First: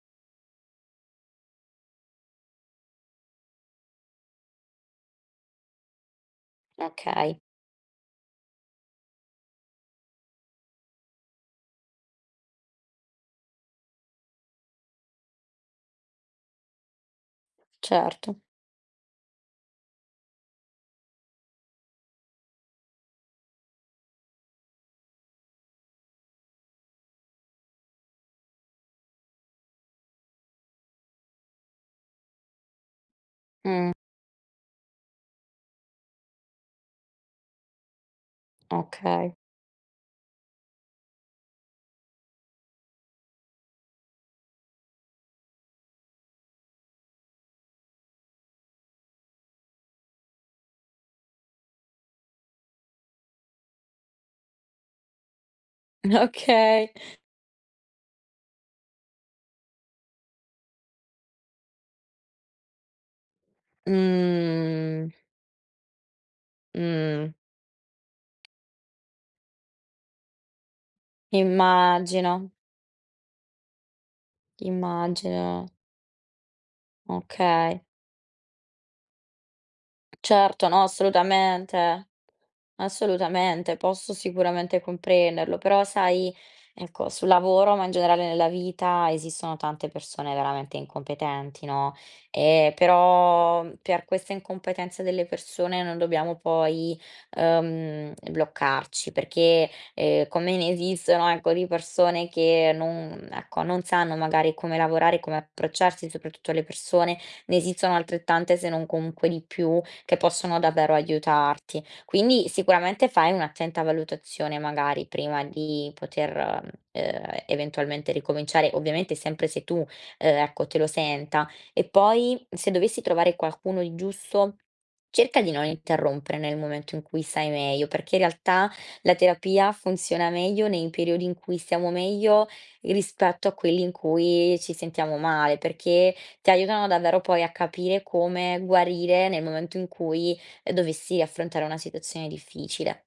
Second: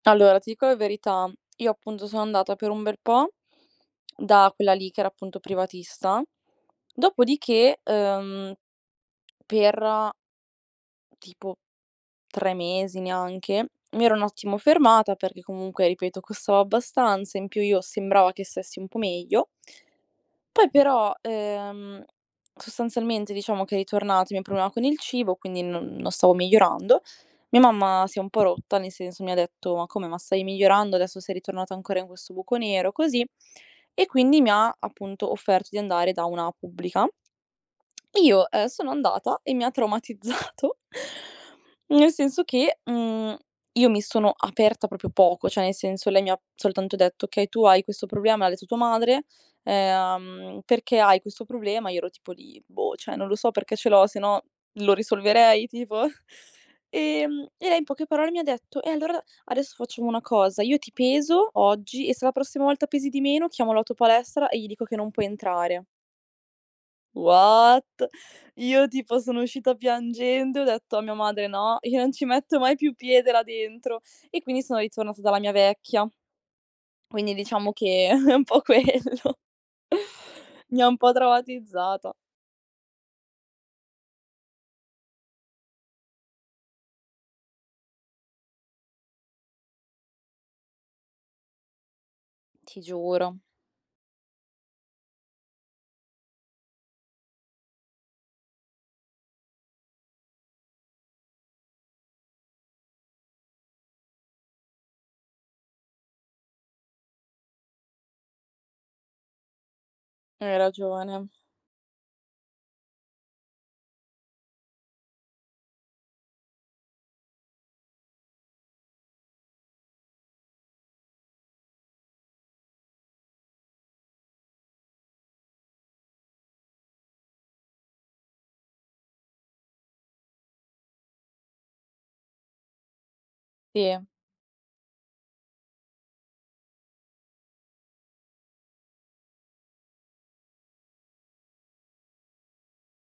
Allora, ti dico la verità, io, appunto, sono andata per un bel po' da quella lì che era, appunto, privatista, Okay. dopodiché, uhm, per tipo 3 mesi, neanche, mi ero un ottimo fermata, perché, comunque, ripeto, costava abbastanza, in più io sembrava Certo. che stessi un po' meglio poi però, ehm, sostanzialmente, diciamo che è ritornato i mio problema con il cibo, quindi non non stavo migliorando. Mia mamma si è un po' rotta, nel senso, mi ha detto: "Ma come? Ma stavi migliorando e adesso sei ritornata ancora in questo buco nero?" Così, Mh. e quindi mi ha, appunto, offerto di andare da una pubblica, e io, ehm, sono Okay. andata e mi ha traumatizzato nel senso che, mhmm, io mi sono aperta proprio poco, cioè, nel senso, lei mi ha soltanto detto: "Okay, tu hai questo problema, me l'ha detto tua madre uhm, perché hai questo problema?" Io ero tipo lì: "Boh, cioè non lo so perché ce l'ho, sennò lo risolverei tipo?" Okay. Ehm, e lei in poche parole mi ha detto: "E allora adesso facciamo una cosa, io ti peso oggi e se la prossima volta pesi di meno, chiamo la tua palestra e gli dico che non Mhmm. puoi entrare" Mh. What? Io tipo, sono uscita piangendo e ho detto a mia madre: "No, io non ci Immagino. metto mai più piede là dentro." E quindi sono ritornata dalla mia Immagino. vecchia. Quindi, diciamo Okay. che è un po' quello Certo, mi no, ha un po' assolutamente, traumatizzata. assolutamente. Posso sicuramente comprenderlo, però sai, ecco, sul lavoro, ma in generale nella vita, esistono tante persone veramente incompetenti, no, ehm, Ti giuro. però, per questa incompetenza delle persone, non dobbiamo poi, uhm, mhmm, bloccarci perché, ehm, come ne esistono, ecco, di persone che non ecco, non sanno, magari, come lavorare, come approcciarsi, soprattutto alle persone, ne esistono altrettante, se non comunque di più, che Hai possono davvero ragione. aiutarti. Quindi, sicuramente, fai un'attenta valutazione, magari, prima di poter, uhm, eventualmente ricominciare. Ovviamente sempre se tu, uhm, ecco, te lo senta, e poi, m se dovessi trovare qualcuno di giusto, cerca di non interrompere nel momento in cui sai meglio, perché, in realtà, la terapia funziona meglio nei periodi in cui stiamo meglio i rispetto a quelli in Si. cui ci sentiamo male, perché ti aiutano davvero poi a capire come guarire nel momento in cui, ehm, dovessi affrontare una situazione difficile.